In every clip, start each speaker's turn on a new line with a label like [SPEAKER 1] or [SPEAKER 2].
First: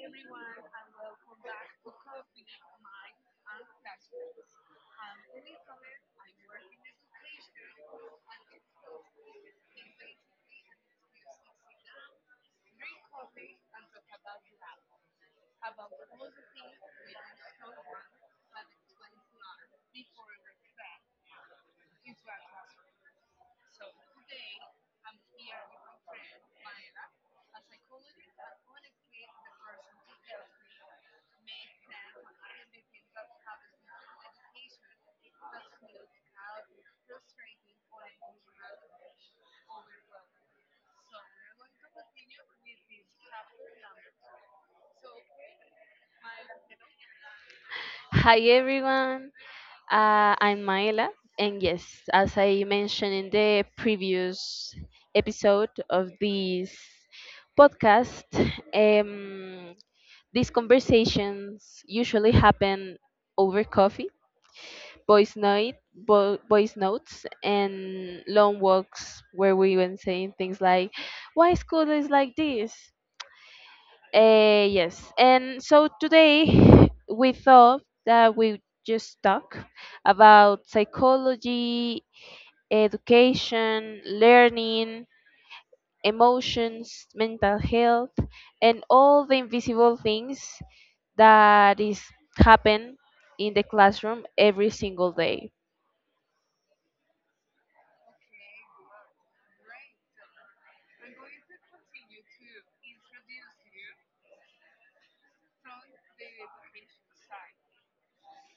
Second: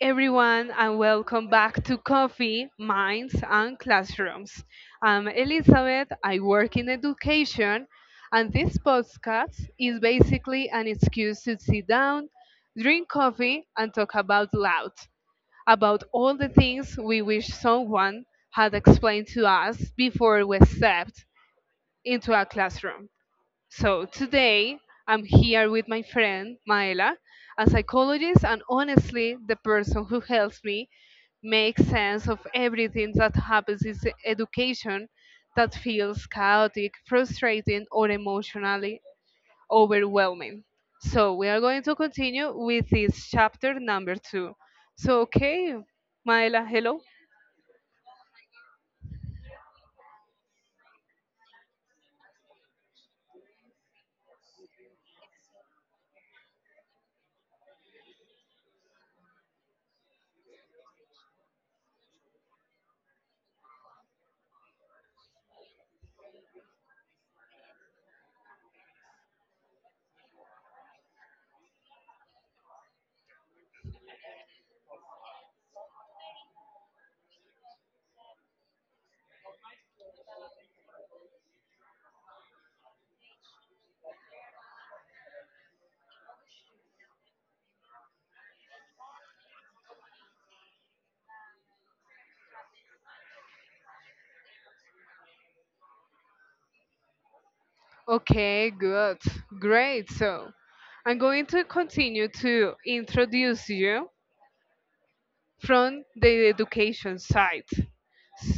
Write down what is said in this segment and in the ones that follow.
[SPEAKER 1] everyone, and welcome back to Coffee, Minds, and Classrooms. I'm Elizabeth, I work in education, and this podcast is basically an excuse to sit down, drink coffee, and talk about all the things we wish someone had explained to us before we stepped into a classroom. So today I'm here with my friend Maela, a psychologist, and honestly, the person who helps me make sense of everything that happens in education that feels chaotic, frustrating, or emotionally overwhelming. So we are going to continue with this chapter number two. So okay, Maela, hello.
[SPEAKER 2] Hi everyone, I'm Maela, and yes, as I mentioned in the previous episode of this podcast, um, these conversations usually happen over coffee, voice night, voice notes, and long walks where we were saying things like, "Why school is like this?" Yes, and so today we thought that we just talk about psychology, education, learning, emotions, mental health, and all the invisible things that is happen in the classroom every single day.
[SPEAKER 1] Okay, good, great. So I'm going to continue to introduce you from the education side.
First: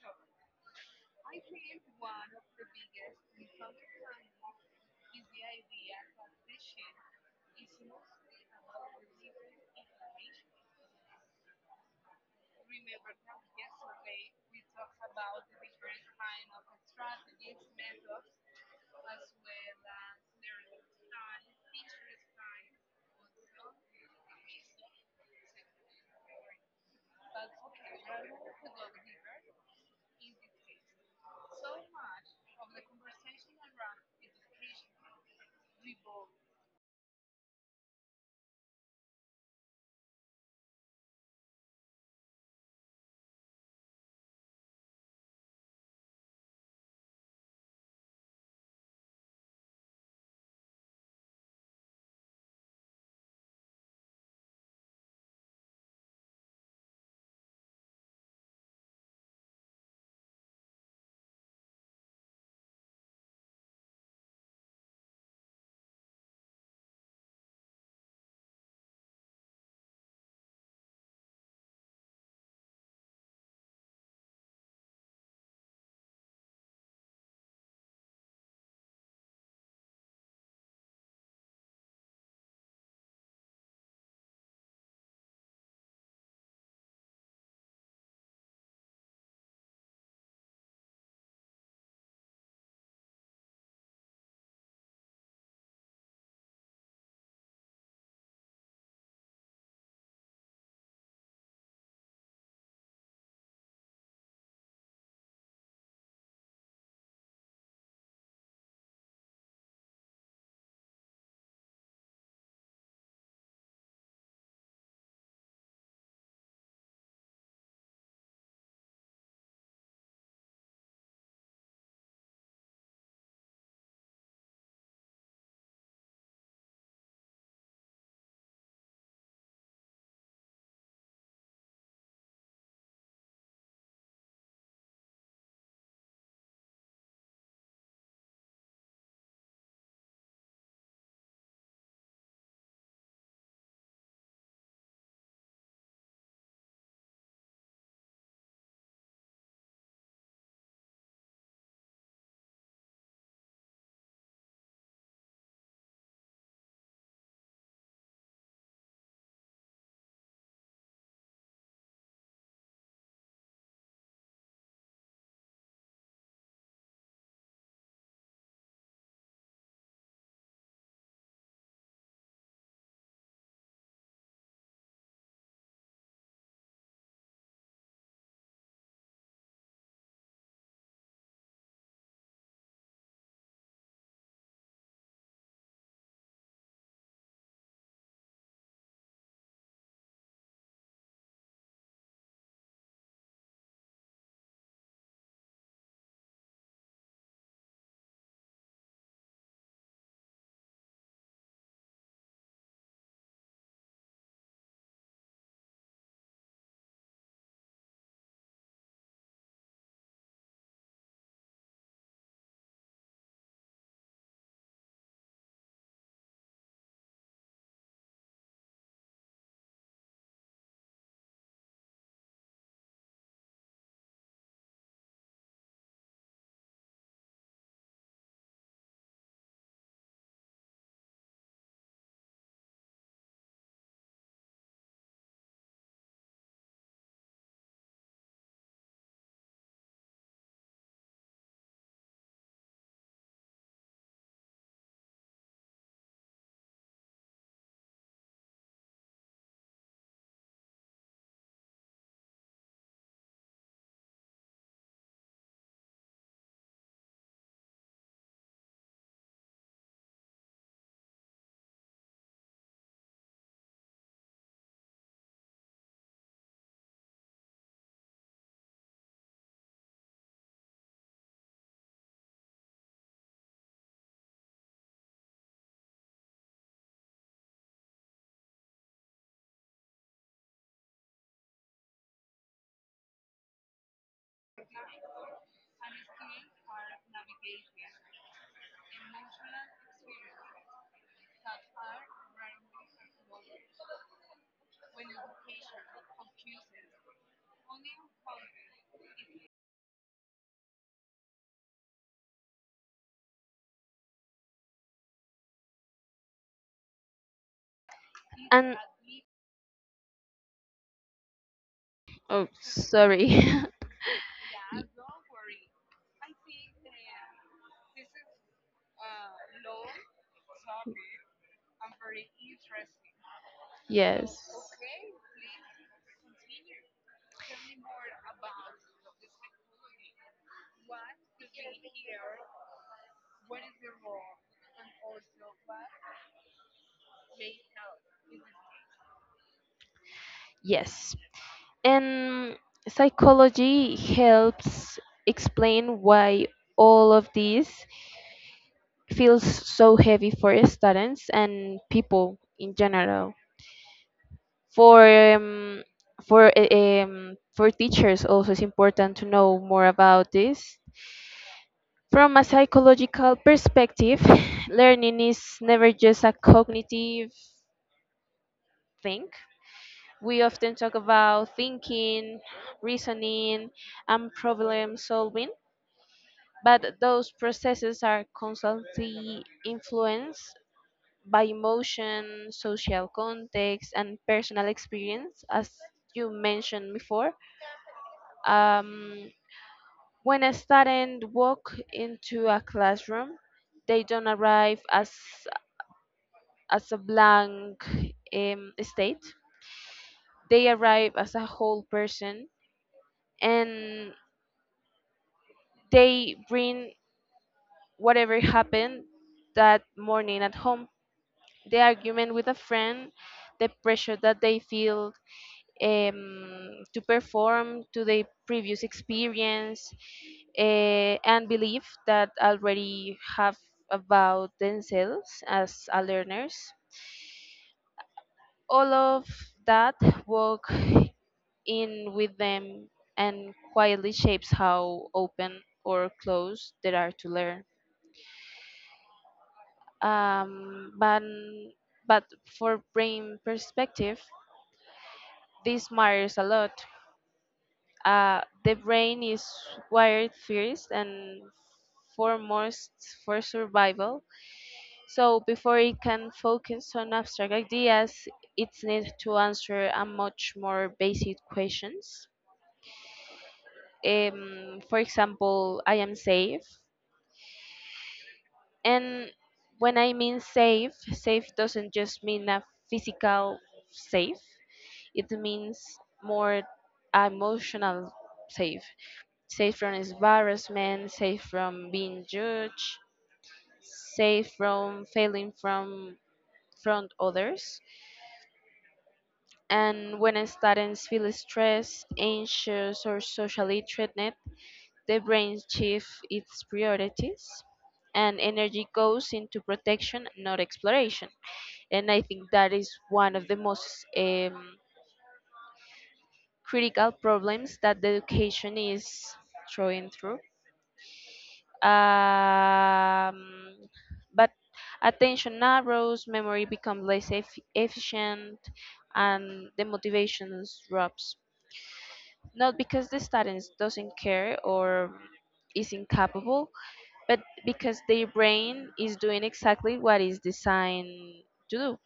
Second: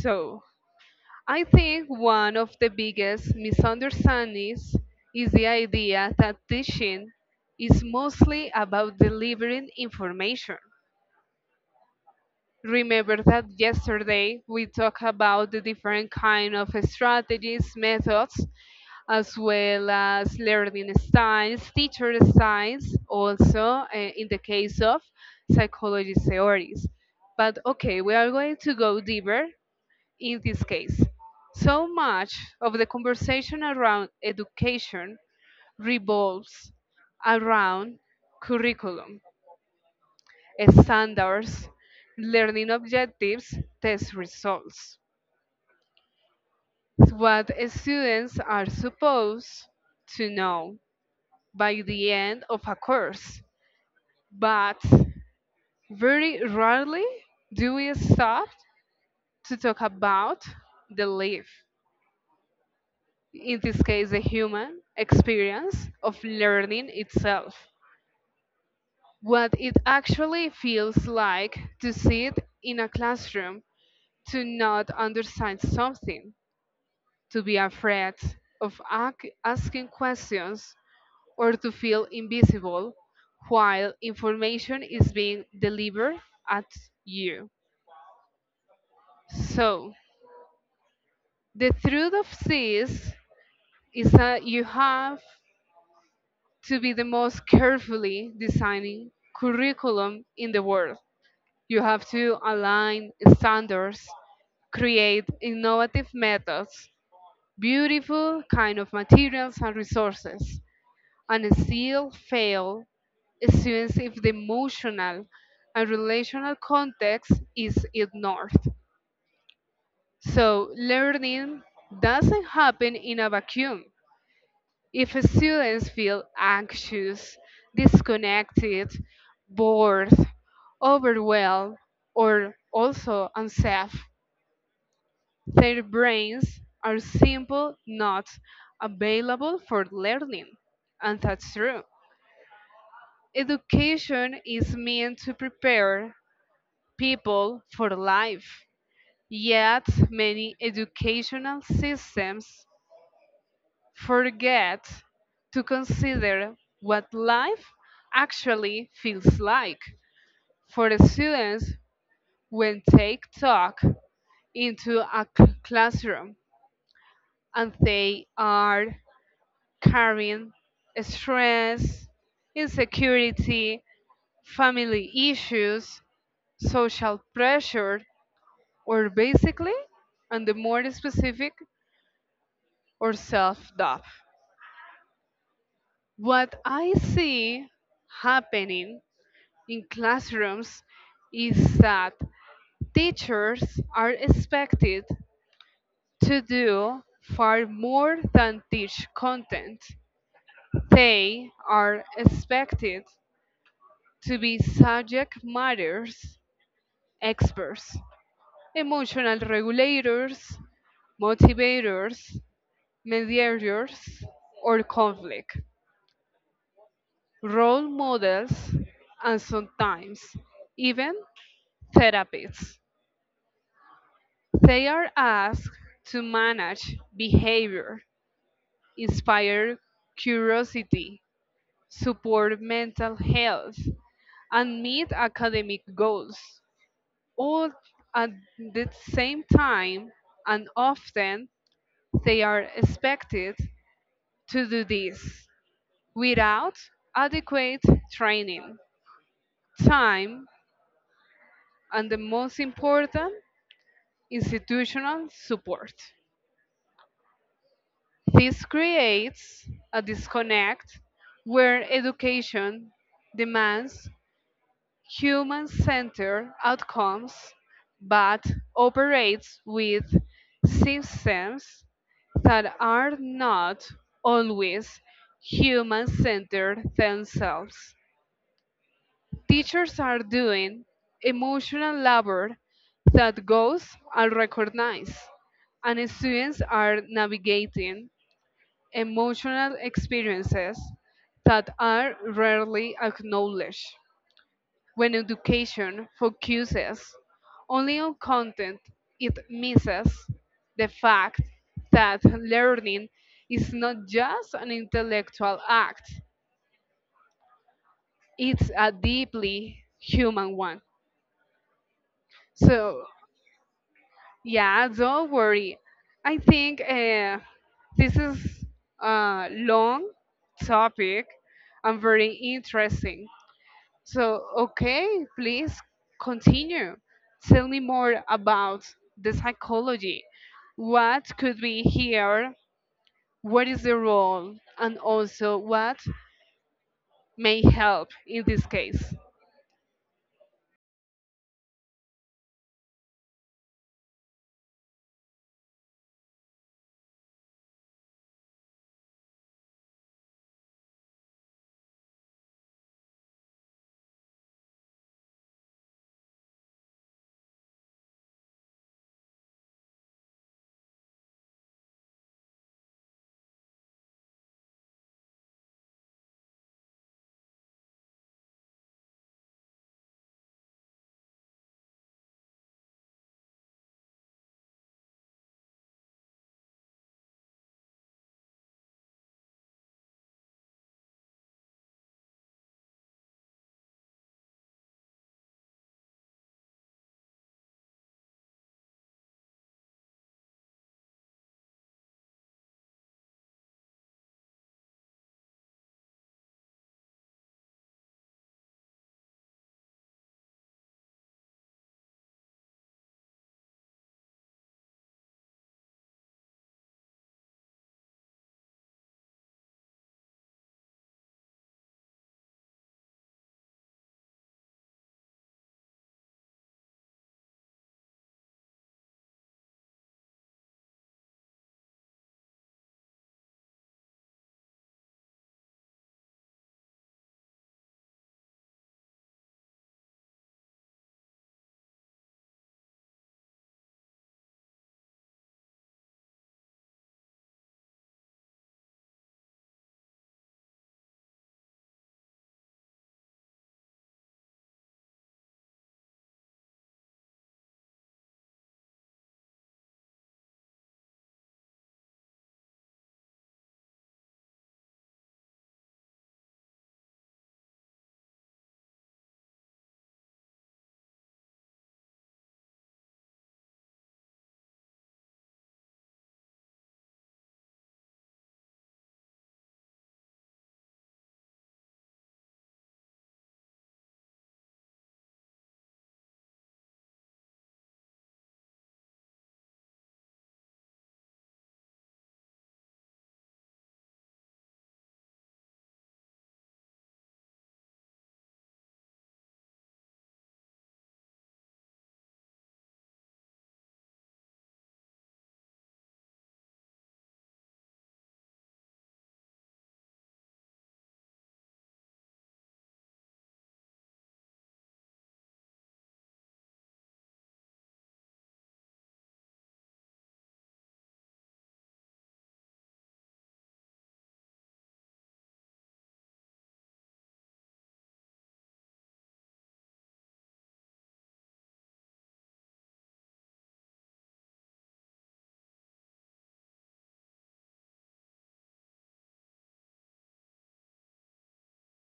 [SPEAKER 1] So, I think one of the biggest misunderstandings is the idea that teaching is mostly about delivering information. Remember that yesterday we talked about the different kind of strategies, methods as well as learning styles, teacher styles, also in the case of psychology theories. But okay, we are going to go deeper in this case. So much of the conversation around education revolves around curriculum, standards, learning objectives, test results. What students are supposed to know by the end of a course. But very rarely do we stop to talk about the life, in this case, the human experience of learning itself. What it actually feels like to sit in a classroom, to not understand something, to be afraid of asking questions, or to feel invisible while information is being delivered at you. So, the truth of this is that you have to be the most carefully designing curriculum in the world. You have to align standards, create innovative methods, beautiful kind of materials and resources. And still fail students if the emotional and relational context is ignored. So, learning doesn't happen in a vacuum. If students feel anxious, disconnected, bored, overwhelmed, or also unsafe, their brains are simply not available for learning. And that's true. Education is meant to prepare people for life, yet many educational systems forget to consider what life actually feels like for the students when they talk into a classroom and they are carrying stress, insecurity, family issues, social pressure, or basically, and the more specific, or self doubt. What I see happening in classrooms is that teachers are expected to do far more than teach content. They are expected to be subject matters experts, emotional regulators, motivators, mediators, or conflict, role models, and sometimes even therapists. They are asked to manage behavior, inspire curiosity, support mental health, and meet academic goals, all at the same time, and often they are expected to do this without adequate training, time, and the most important, institutional support. This creates a disconnect where education demands human centered outcomes but operates with systems that are not always human centered themselves. Teachers are doing emotional labor that goes unrecognized, and students are navigating emotional experiences that are rarely acknowledged. When education focuses only on content, it misses the fact that learning is not just an intellectual act, it's
[SPEAKER 2] And
[SPEAKER 1] a deeply human one.
[SPEAKER 2] oh,
[SPEAKER 1] So,
[SPEAKER 2] sorry.
[SPEAKER 1] yeah, don't worry. I think this is a long topic and very interesting. So,
[SPEAKER 2] Yes.
[SPEAKER 1] okay, please continue. Tell me more about the psychology. What could be here? What is the role? And also, what may help in this case?
[SPEAKER 2] Yes. And psychology helps explain why all of this feels so heavy for students and people in general. for um, for teachers also it's important to know more about this from a psychological perspective. Learning is never just a cognitive thing. We often talk about thinking, reasoning, and problem solving, but those processes are constantly influenced by emotion, social context, and personal experience, as you mentioned before. um, When a student walk into a classroom, they don't arrive as a blank state. They arrive as a whole person, and they bring whatever happened that morning at home. The argument with a friend, the pressure that they feel to perform, to the previous experience, and belief that already have about themselves as a learners. All of that walk in with them and quietly shapes how open or closed they are to learn. Um, but but for brain perspective, this matters a lot. The brain is wired first and foremost for survival. So before it can focus on abstract ideas, it needs to answer a much more basic questions. For example, I am safe. And when I mean safe, safe doesn't just mean a physical safe. It means more emotional safe, safe from embarrassment, safe from being judged, safe from failing, from others. And when students feel stressed, anxious, or socially threatened, the brain shifts its priorities and energy goes into protection, not exploration. And I think that is one of the most critical problems that the education is throwing through. Um, but attention narrows, memory becomes less efficient, and the motivation drops. Not because the student doesn't care or is incapable, but because their brain is doing exactly what is designed to do,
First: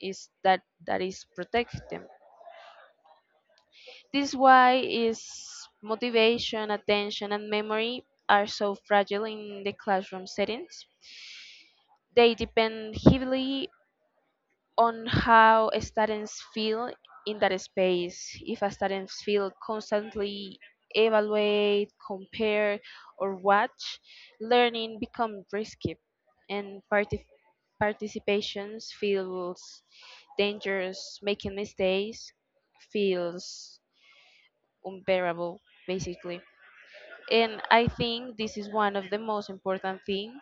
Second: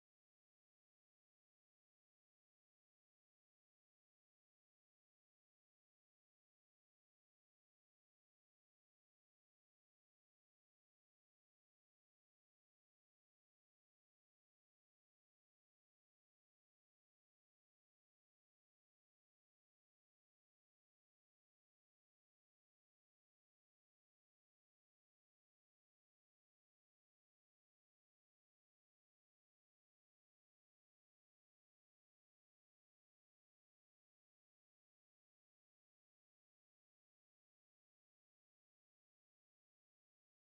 [SPEAKER 2] is that is protect them. This why is motivation, attention, and memory are so fragile in the classroom settings. They depend heavily on how students feel in that space. If a students feel constantly evaluate, compare, or watch, learning becomes risky, and participations feels dangerous. Making mistakes feels unbearable, basically. And I think this is one of the most important things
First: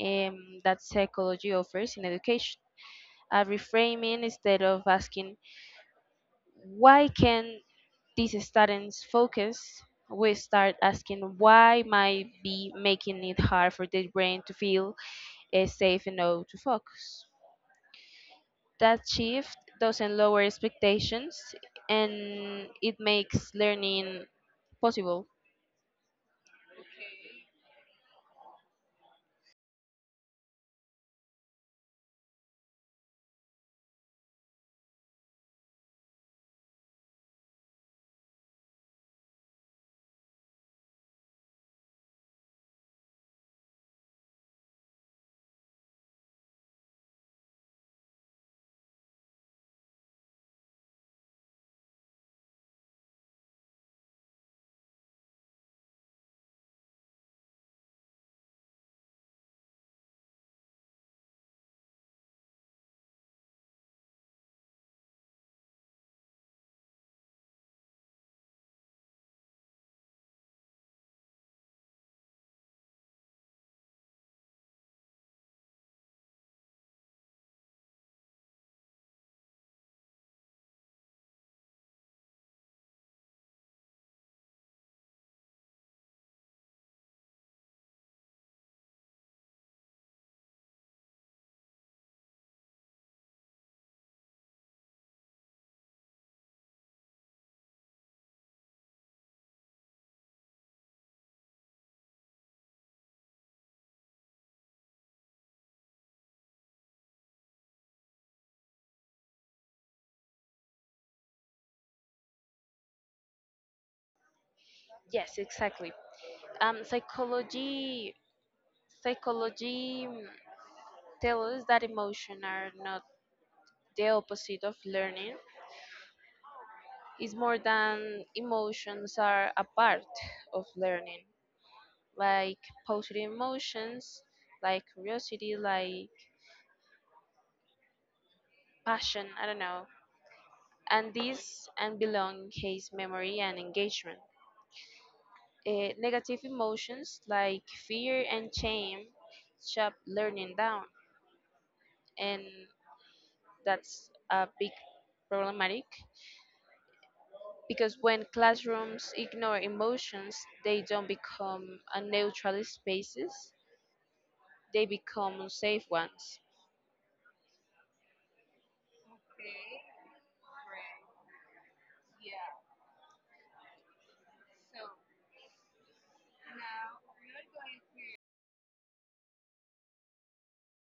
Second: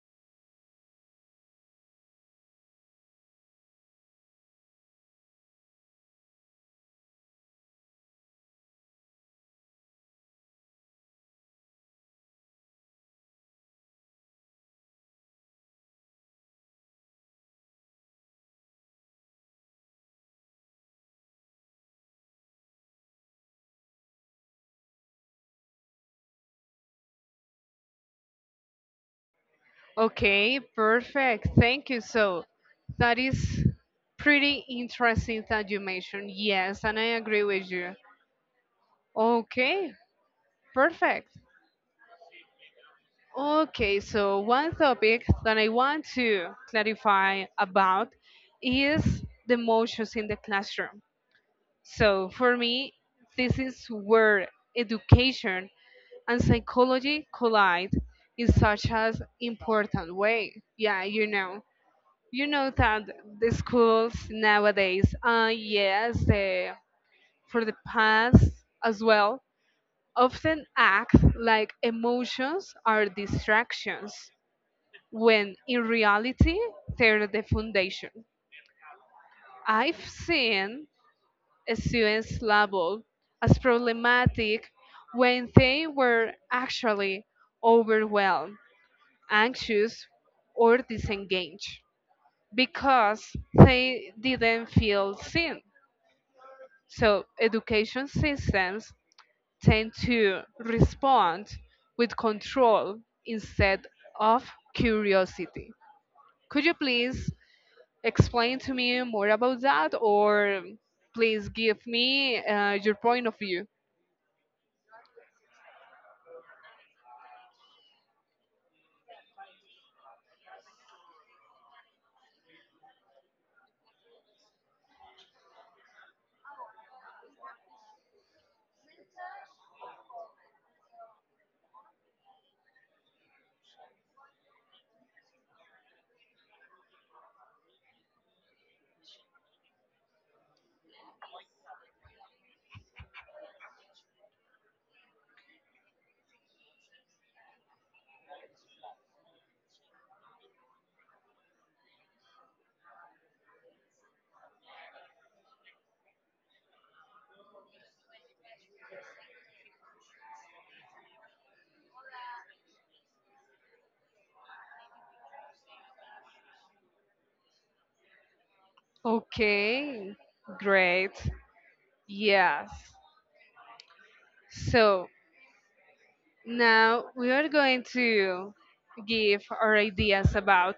[SPEAKER 2] that psychology offers in education. A reframing, instead of asking why can these students focus, we start asking why might be making it hard for their brain to feel safe enough to focus. That shift doesn't lower expectations, and it makes learning possible.
[SPEAKER 1] Okay, perfect. Thank you. So, that is pretty interesting that you mentioned. Yes, and I agree with you. Okay, perfect. Okay, so one topic that I want to clarify about is the emotions in the classroom. So for me, this is where education and psychology collide in such an important way. Yeah, you know that the schools nowadays, for the past as well, often act like emotions are distractions when in reality they're the foundation. I've seen students labeled as problematic when they were actually overwhelmed, anxious, or disengaged because they didn't feel seen. So education systems tend to respond with control instead of curiosity. Could you please explain to me more about that or please give me your point of view.
[SPEAKER 2] Yes, exactly. Um, psychology psychology mm, tell us that emotion are not the opposite of learning. It's more than emotions are a part of learning, like positive emotions, like curiosity, like passion, I don't know. And this and belong case memory and engagement. Eh, negative emotions like fear and shame shut learning down, and that's a big problematic, because when classrooms ignore emotions, they don't become a neutral spaces, they become safe ones.
[SPEAKER 1] Okay, great, yes. So now we are going to give our ideas about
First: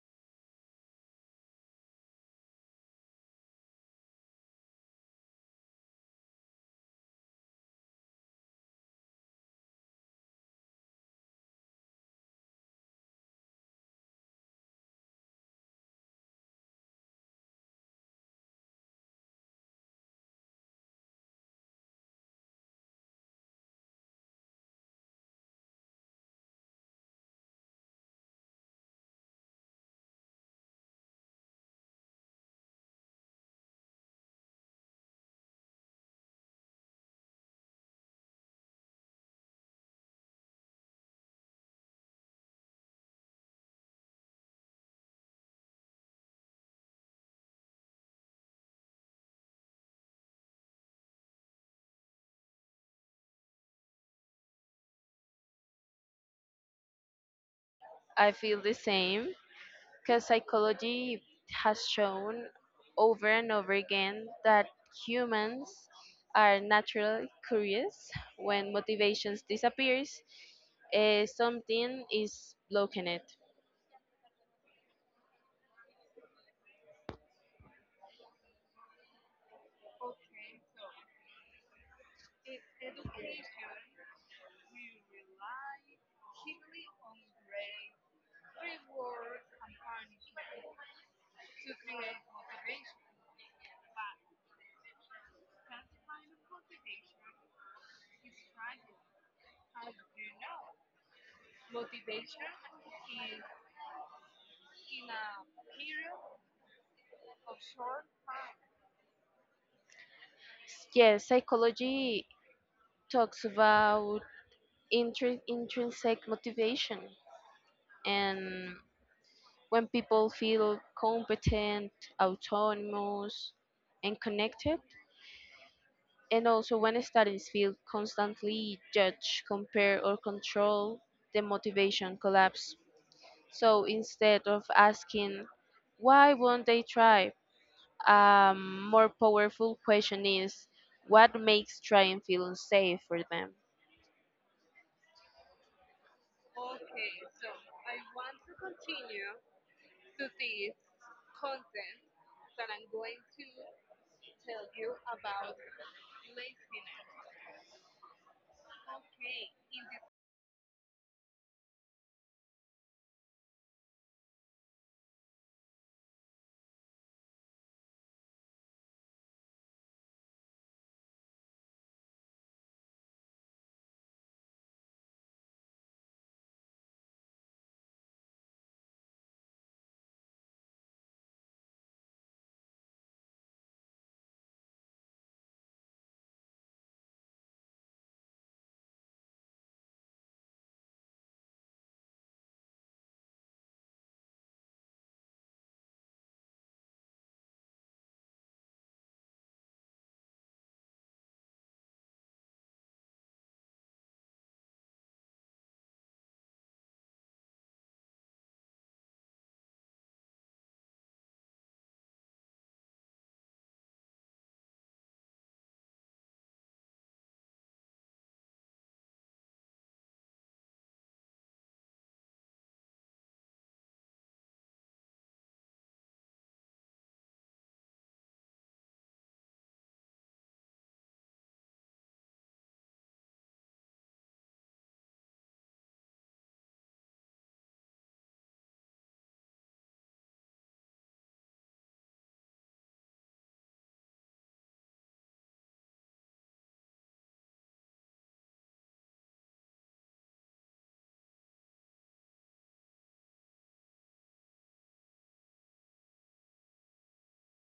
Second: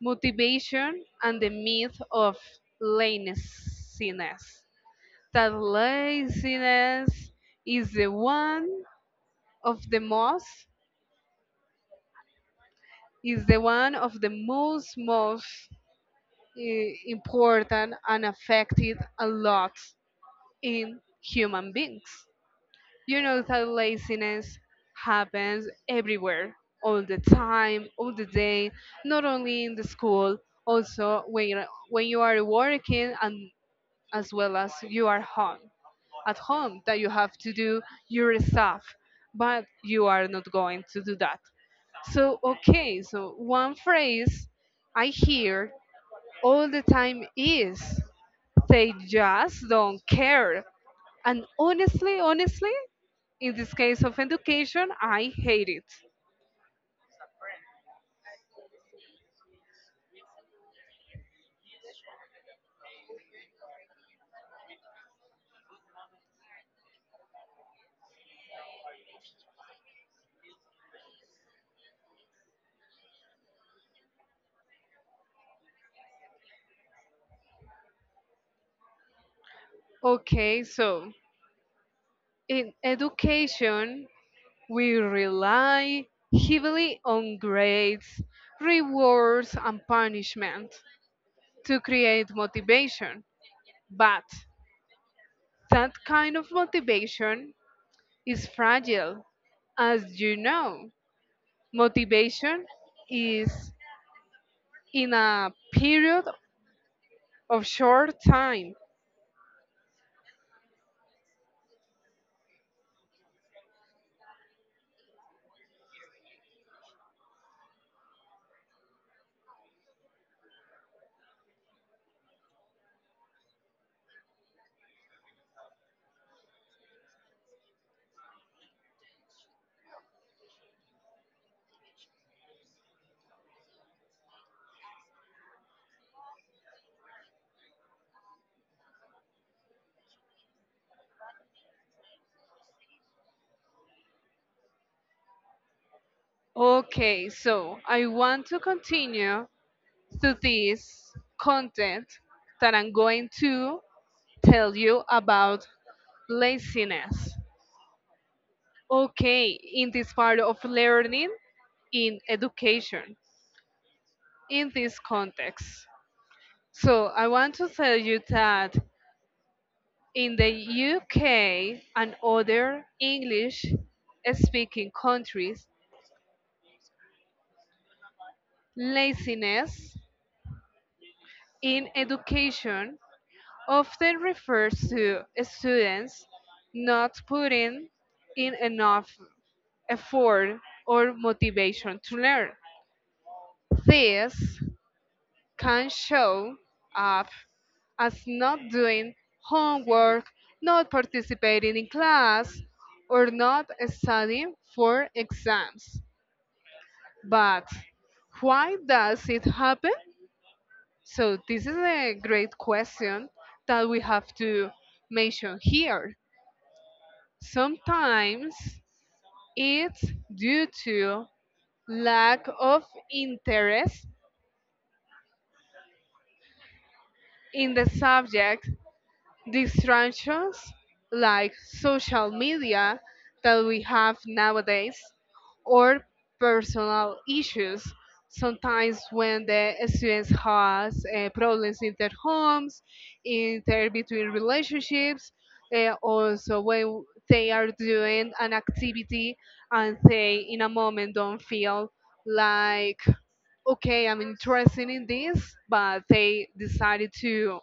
[SPEAKER 1] motivation and the myth of laziness, that laziness is the one of the most is the one of the most important and affected a lot in human beings. You know that laziness happens everywhere, all the time, all the day, not only in the school, also when you are working, and as well as you are home at home, that you have to do your stuff, but you are not going to do that. So, okay, so one phrase I hear all the time is they just don't care. And honestly, in this case of education, I hate it.
[SPEAKER 2] I feel the same, because psychology has shown over and over again that humans are naturally curious. When motivations disappears, something is blocking it.
[SPEAKER 1] Okay, so in education, we rely heavily on grades, rewards, and punishment to create motivation. But that kind of motivation is fragile. As you know, motivation is in a period of short time.
[SPEAKER 2] Yes, psychology talks about intrinsic motivation, and when people feel competent, autonomous, and connected. And also, when studies feel constantly judged, compare, or control, the motivation collapse. So instead of asking, why won't they try? A more powerful question is, what makes trying feel unsafe for them?
[SPEAKER 1] Okay, so I want to continue to this content that I'm going to tell you about laziness. Okay, in this part of learning in education, in this context. So I want to tell you that in the UK and other English speaking countries, laziness in education often refers to students not putting in enough effort or motivation to learn. This can show up as not doing homework, not participating in class, or not studying for exams. But why does it happen? So, this is a great question that we have to mention here. Sometimes it's due to lack of interest in the subject, distractions like social media that we have nowadays, or personal issues. Sometimes when the students has problems in their homes, in their between relationships, also when they are doing an activity and they in a moment don't feel like okay, I'm interested in this, but they decided to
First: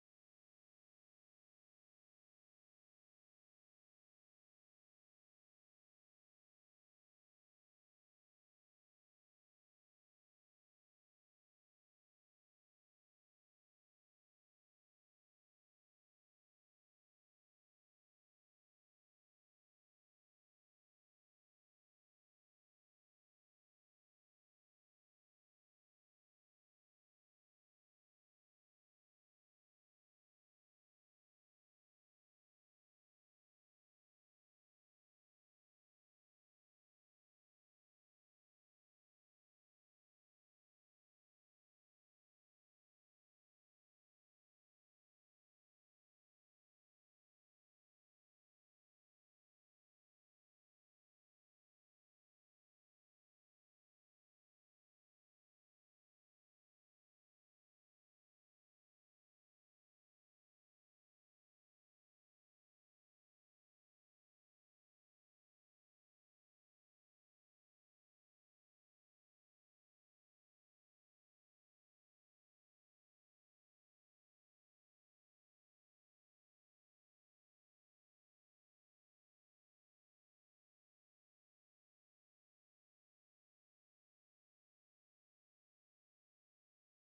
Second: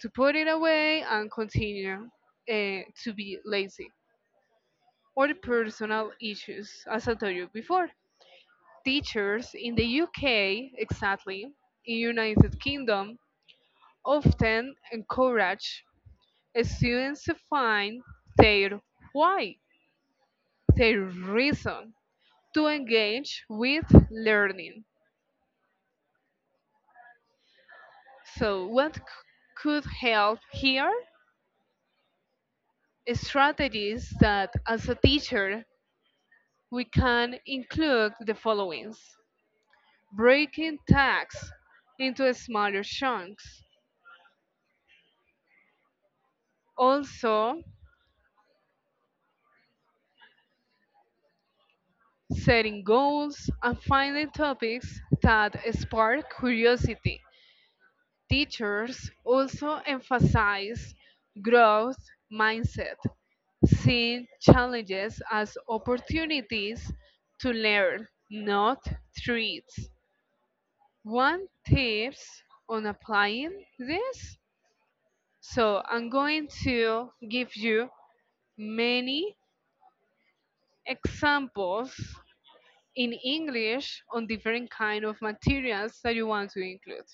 [SPEAKER 1] to put it away and continue to be lazy, or the personal issues as I told you before. Teachers in the UK, exactly in United Kingdom, often encourage students to find their why, their reason to engage with learning. So what could help here? Strategies that as a teacher we can include the followings: breaking tasks into smaller chunks, also setting goals and finding topics that spark curiosity. Teachers also emphasize growth mindset, seeing challenges as opportunities to learn, not threats. One tips on applying this. So I'm going to give you many examples in English on different kind of materials that you want to include.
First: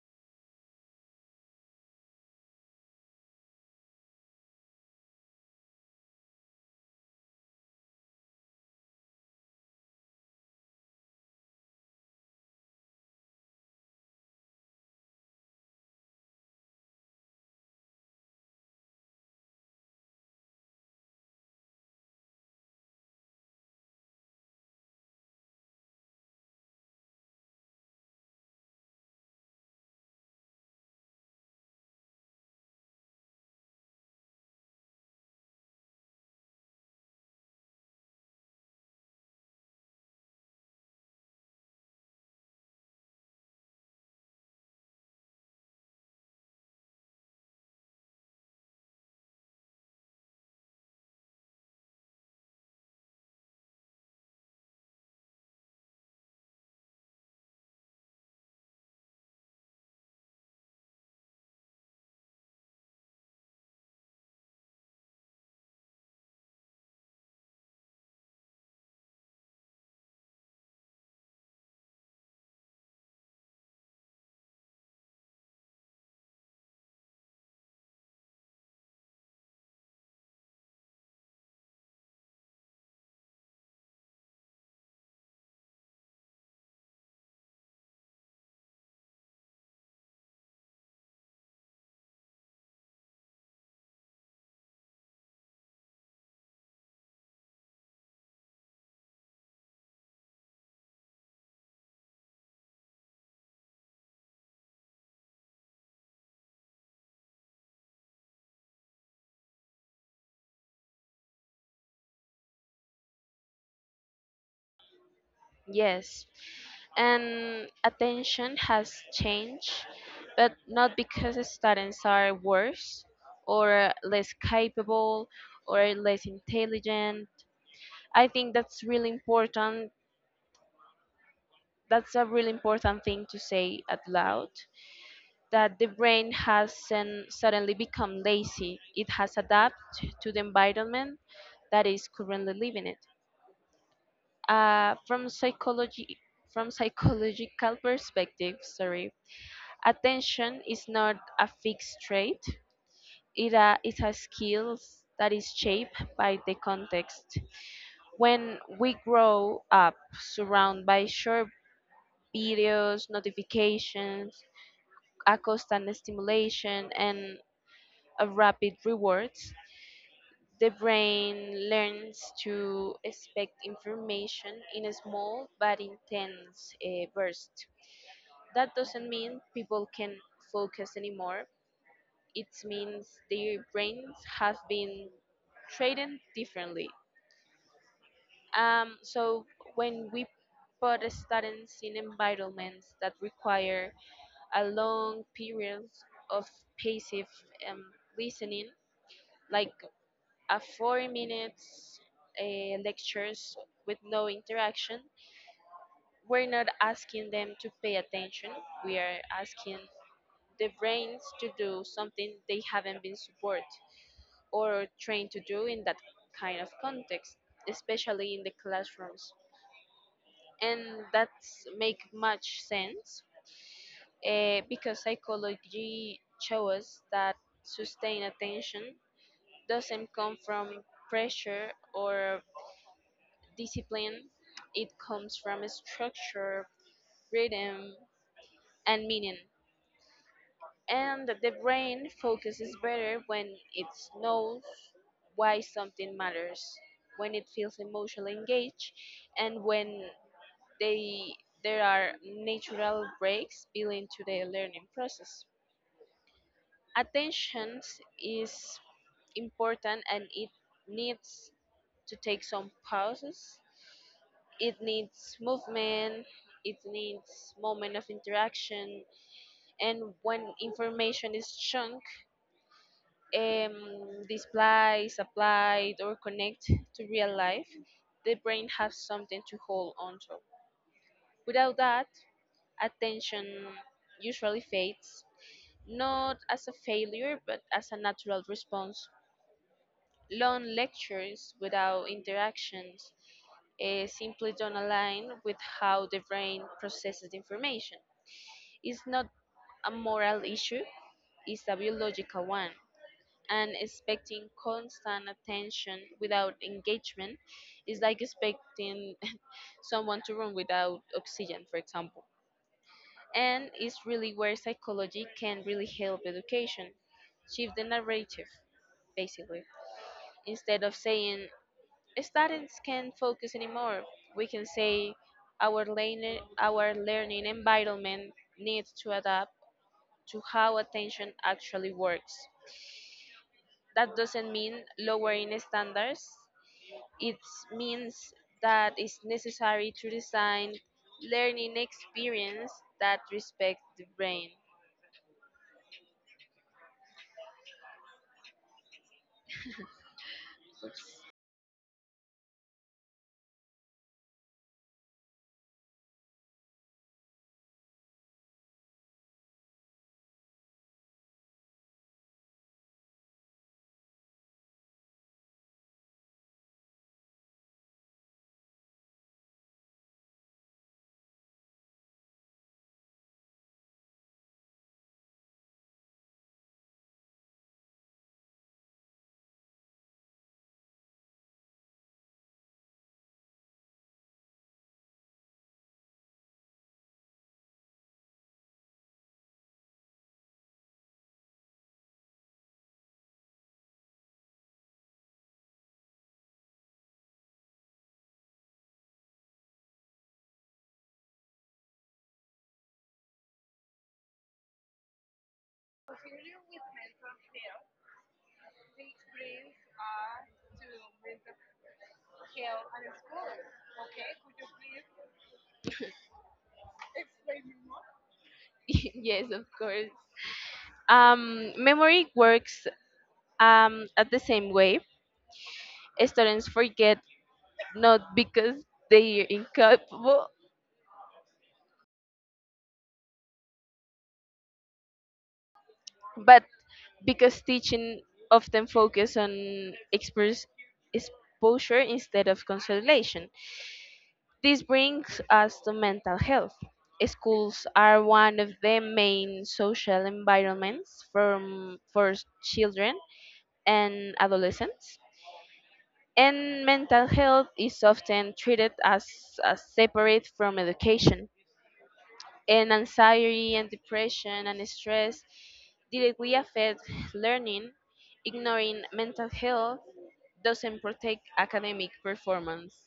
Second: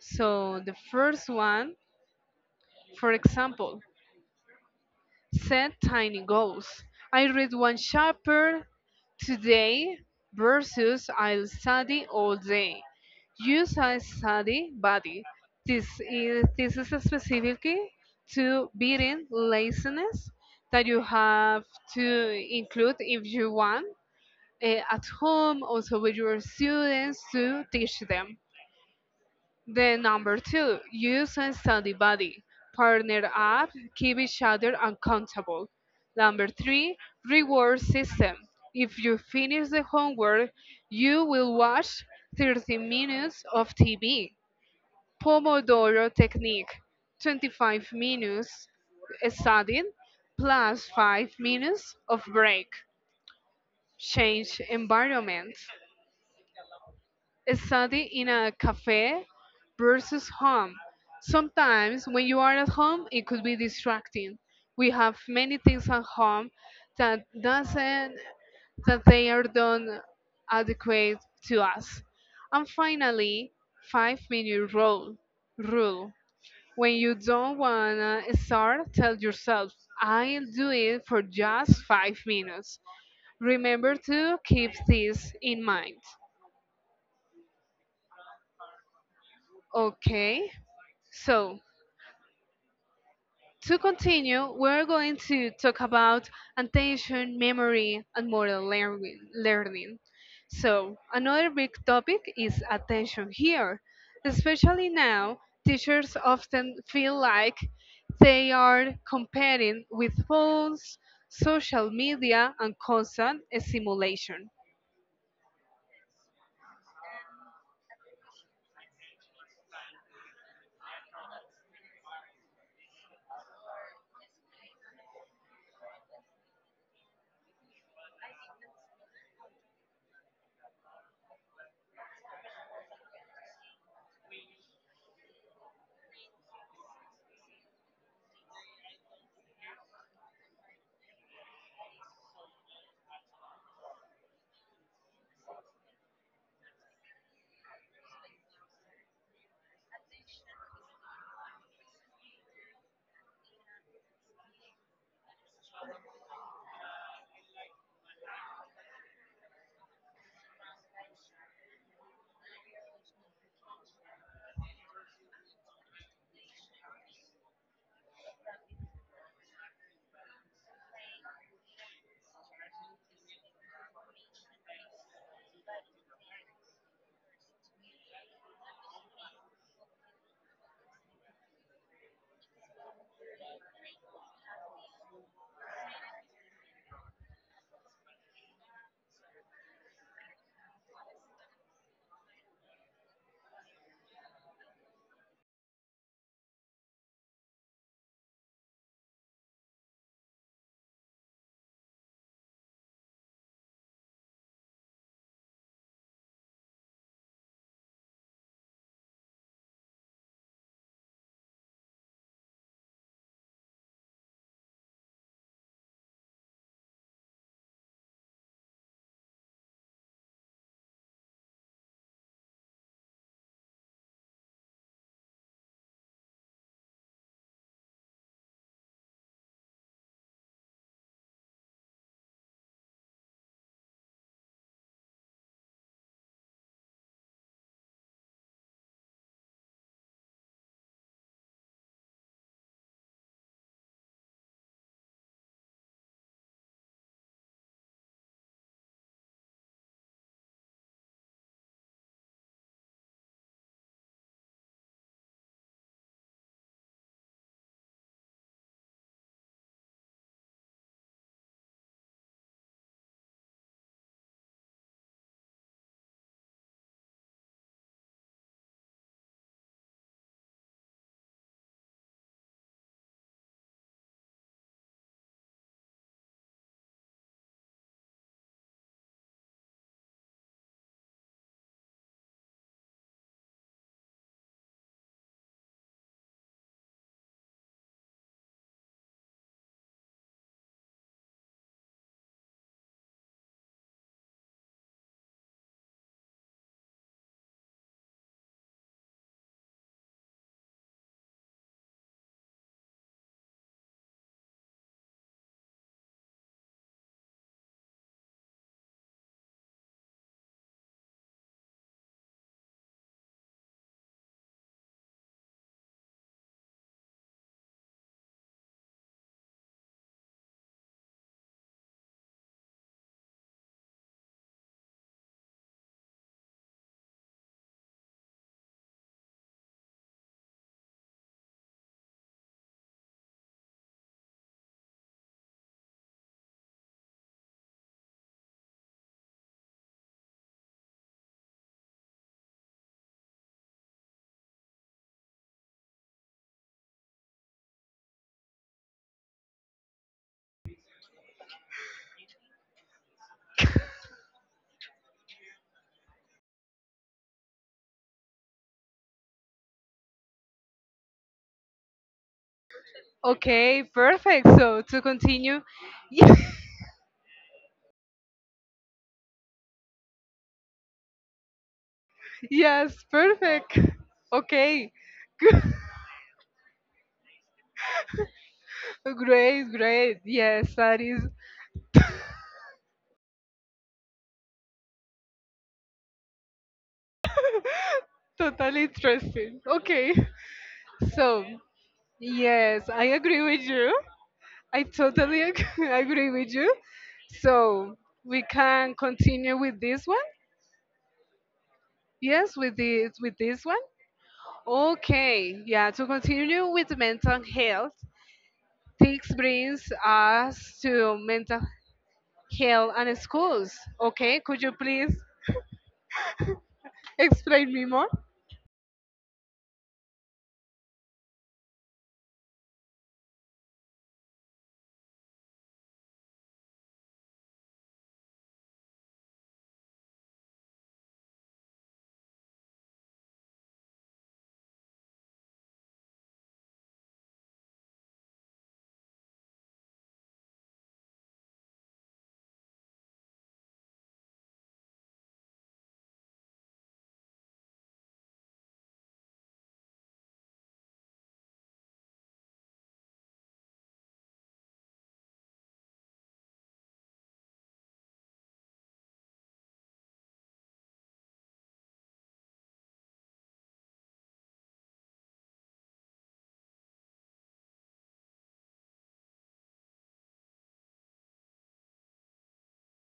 [SPEAKER 1] So the first one, for example, set tiny goals. I read one chapter today versus I'll study all day. Use a study buddy. This is specifically to beating laziness that you have to include if you want, eh, at home also with your students to teach them. Then number two, use and study buddy. Partner up, keep each other accountable. Number three, reward system. If you finish the homework, you will watch 30 minutes of TV. Pomodoro technique, 25 minutes studying plus 5 minutes of break. Change environment. Study in a cafe versus home. Sometimes when you are at home, it could be distracting. We have many things at home that doesn't, that they are done adequate to us. And finally, 5-minute rule. When you don't wanna start, tell yourself, I'll do it for just 5 minutes. Remember to keep this in mind. Okay, so to continue, we're going to talk about attention, memory, and motor learning. So, another big topic is attention here. Especially now, teachers often feel like they are competing with phones, social media, and constant stimulation.
[SPEAKER 2] Yes, and attention has changed, but not because students are worse or less capable or less intelligent. I think that's really important. That's a really important thing to say out loud, that the brain hasn't suddenly become lazy. It has adapted to the environment that is currently living it. From psychology, from psychological perspective, sorry, attention is not a fixed trait. It it has skills that is shaped by the context. When we grow up surrounded by short videos, notifications, a constant stimulation, and a rapid rewards, the brain learns to expect information in a small but intense burst. That doesn't mean people can focus anymore. It means their brains have been trained differently. So when we put students in environments that require a long period of passive um, listening, like a 4 minutes lectures with no interaction. We're not asking them to pay attention. We are asking the brains to do something they haven't been supported or trained to do in that kind of context, especially in the classrooms. And that make much sense, because psychology shows that sustained attention doesn't come from pressure or discipline, it comes from structure, rhythm, and meaning. And the brain focuses better when it knows why something matters, when it feels emotionally engaged, and when they there are natural breaks built into the learning process. Attention is important, and it needs to take some pauses, it needs movement, it needs moment of interaction. And when information is chunk, um, displays applied or connect to real life, the brain has something to hold on to. Without that, attention usually fades, not as a failure but as a natural response. Long lectures without interactions, simply don't align with how the brain processes information. It's not a moral issue, it's a biological one. And expecting constant attention without engagement is like expecting someone to run without oxygen, for example. And it's really where psychology can really help education. Shift the narrative, basically. Instead of saying students can focus anymore. We can say our learning environment needs to adapt to how attention actually works. That doesn't mean lowering standards. It means that it's necessary to design learning experience that respect the brain.
[SPEAKER 1] Okay, perfect. So, to continue, yes, perfect. Okay, good. Great, great. Yes, that is totally interesting. Okay. So, yes, I agree with you. I totally agree with you. So, we can continue with this one. Yes, with this one. Okay. Yeah, to continue with mental health, this brings us to mental health and schools. Okay, could you please explain me more?
[SPEAKER 2] Yes, of course. Memory works at the same way. Students forget not because they are incapable, but because teaching often focus on express exposure instead of consolation. This brings us to mental health. Schools are one of the main social environments for children and adolescents, and mental health is often treated as, separate from education, and anxiety and depression and stress did we affect learning. Ignoring mental health doesn't protect academic performance,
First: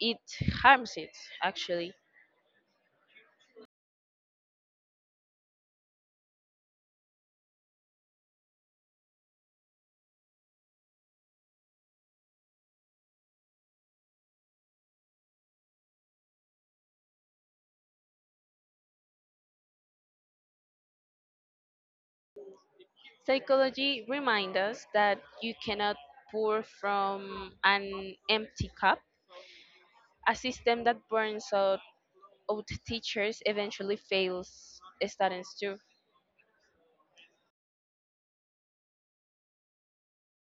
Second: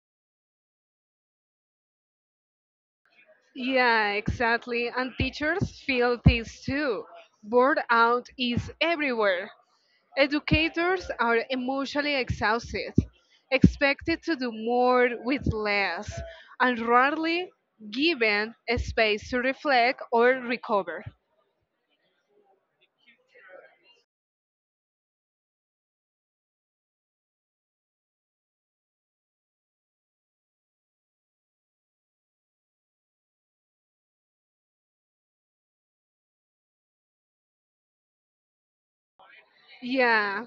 [SPEAKER 2] it harms it, actually.
[SPEAKER 1] Yeah, exactly. And teachers feel this too. Burnout is everywhere. Educators are emotionally exhausted, expected to do more with less, and rarely given a space to reflect or recover.
[SPEAKER 2] Psychology reminds us that you cannot pour from an empty cup. A system that burns out teachers eventually fails students too.
[SPEAKER 1] Yeah,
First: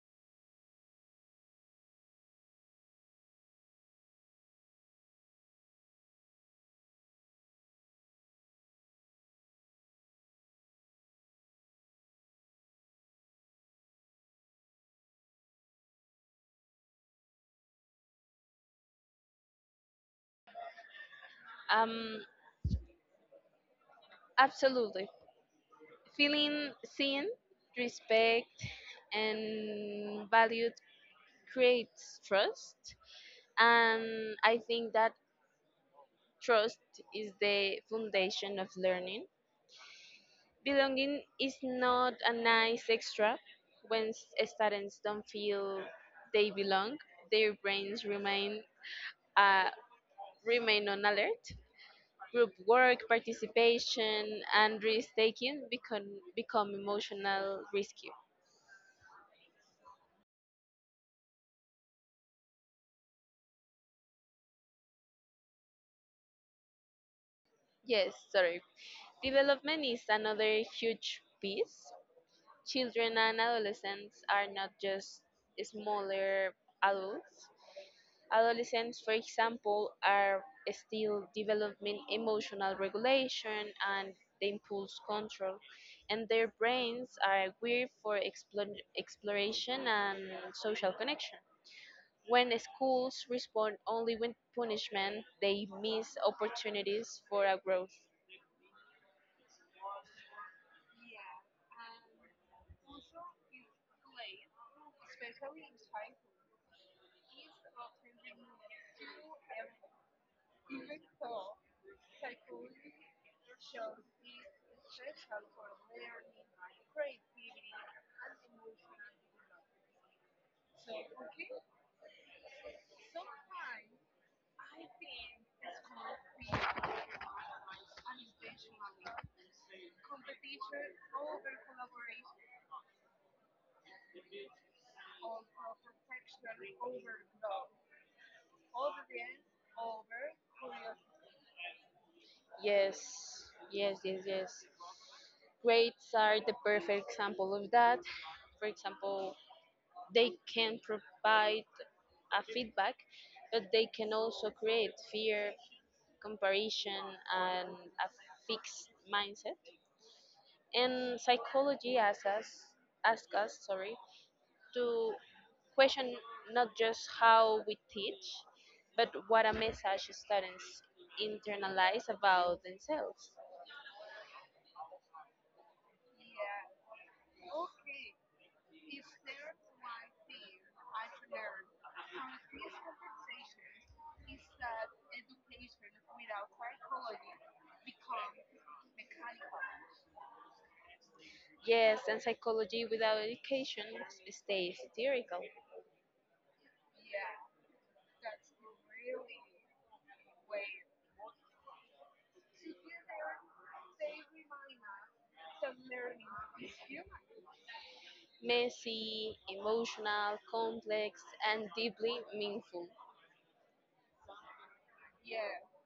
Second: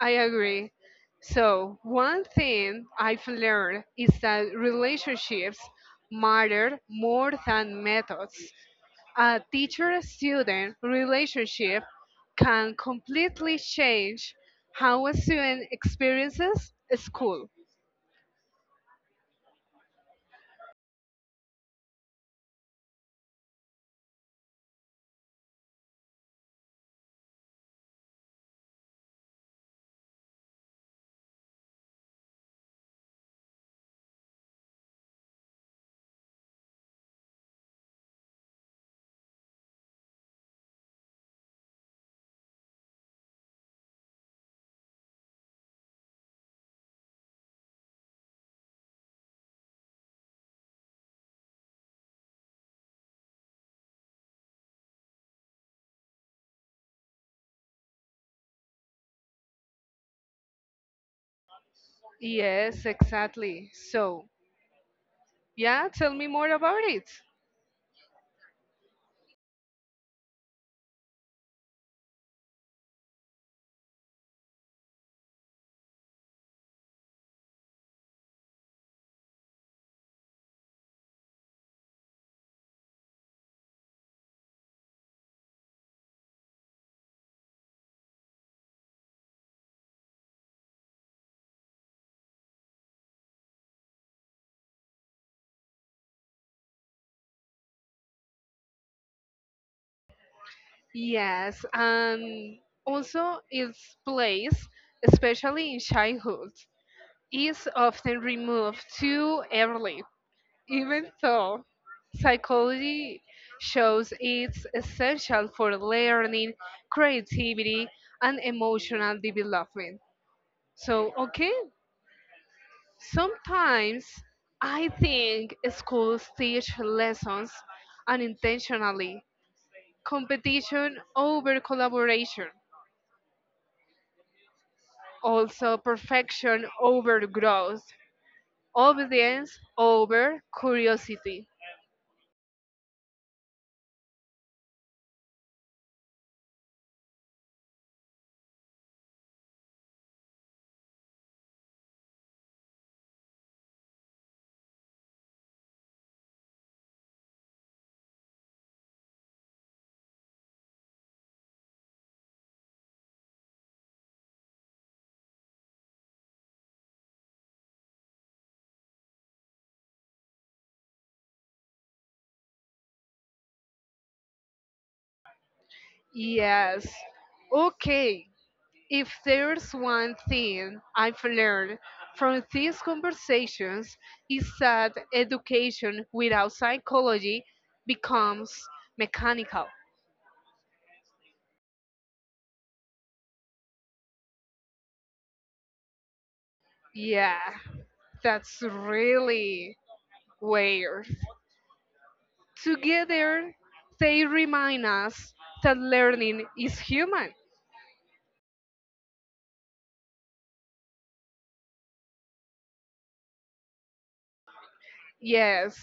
[SPEAKER 1] I agree. So, one thing I've learned is that relationships matter more than methods. A teacher student relationship can completely change how a student experiences school.
[SPEAKER 2] Um, absolutely. Feeling seen, respect, and valued creates trust. And I think that trust is the foundation of learning. Belonging is not a nice extra. When students don't feel they belong, their brains remain uh, remain on alert. Group work, participation, and risk taking become emotional risky.
[SPEAKER 1] Yes, exactly. So, yeah, tell me more about it.
[SPEAKER 2] Yes, sorry. Development is another huge piece. Children and adolescents are not just smaller adults. Adolescents, for example, are still developing emotional regulation and the impulse control, and their brains are geared for exploration and social connection. When schools respond only with punishment, they miss opportunities for a growth.
[SPEAKER 1] Yes, and also its place, especially in childhood, is often removed too early, even though psychology shows it's essential for learning, creativity, and emotional development. So, okay, sometimes I think schools teach lessons unintentionally: competition over collaboration, also perfection over growth, obedience over curiosity.
[SPEAKER 2] Yes, yes, yes, yes. Grades are the perfect example of that. For example, they can provide a feedback, but they can also create fear, comparison, and a fixed mindset. And psychology ask us, sorry, to question not just how we teach, but what a message students internalize about themselves.
[SPEAKER 1] Yes. Okay. If there's one thing I've learned from these conversations is that education without psychology becomes mechanical.
[SPEAKER 2] Yes, and psychology without education stays theoretical,
[SPEAKER 1] Yeah, that's really weird. Together, they remind us that learning is human.
[SPEAKER 2] messy, emotional, complex, and deeply meaningful.
[SPEAKER 1] Yes.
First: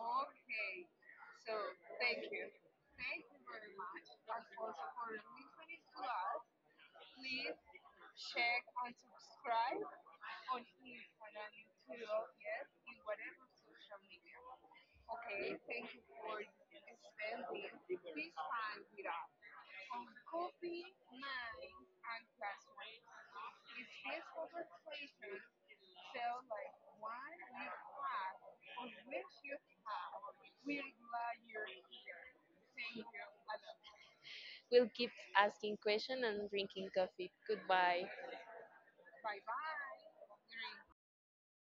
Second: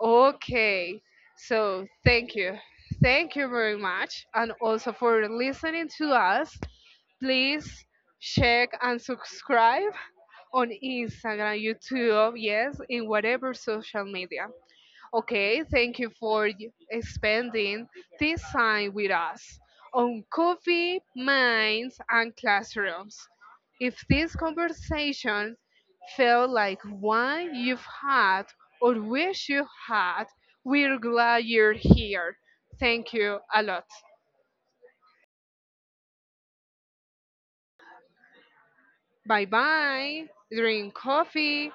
[SPEAKER 1] Okay. So thank you. Thank you very much. And also for listening to us. Please check and subscribe on Instagram, YouTube, yes, in whatever social media. Okay, thank you for spending this time with us on coffee, minds, and classrooms. If this conversation felt like one you've had or wish you had, we're glad you're here. Thank you a lot.
[SPEAKER 2] We'll keep asking questions and drinking coffee. Goodbye.
[SPEAKER 1] Bye bye. Drink coffee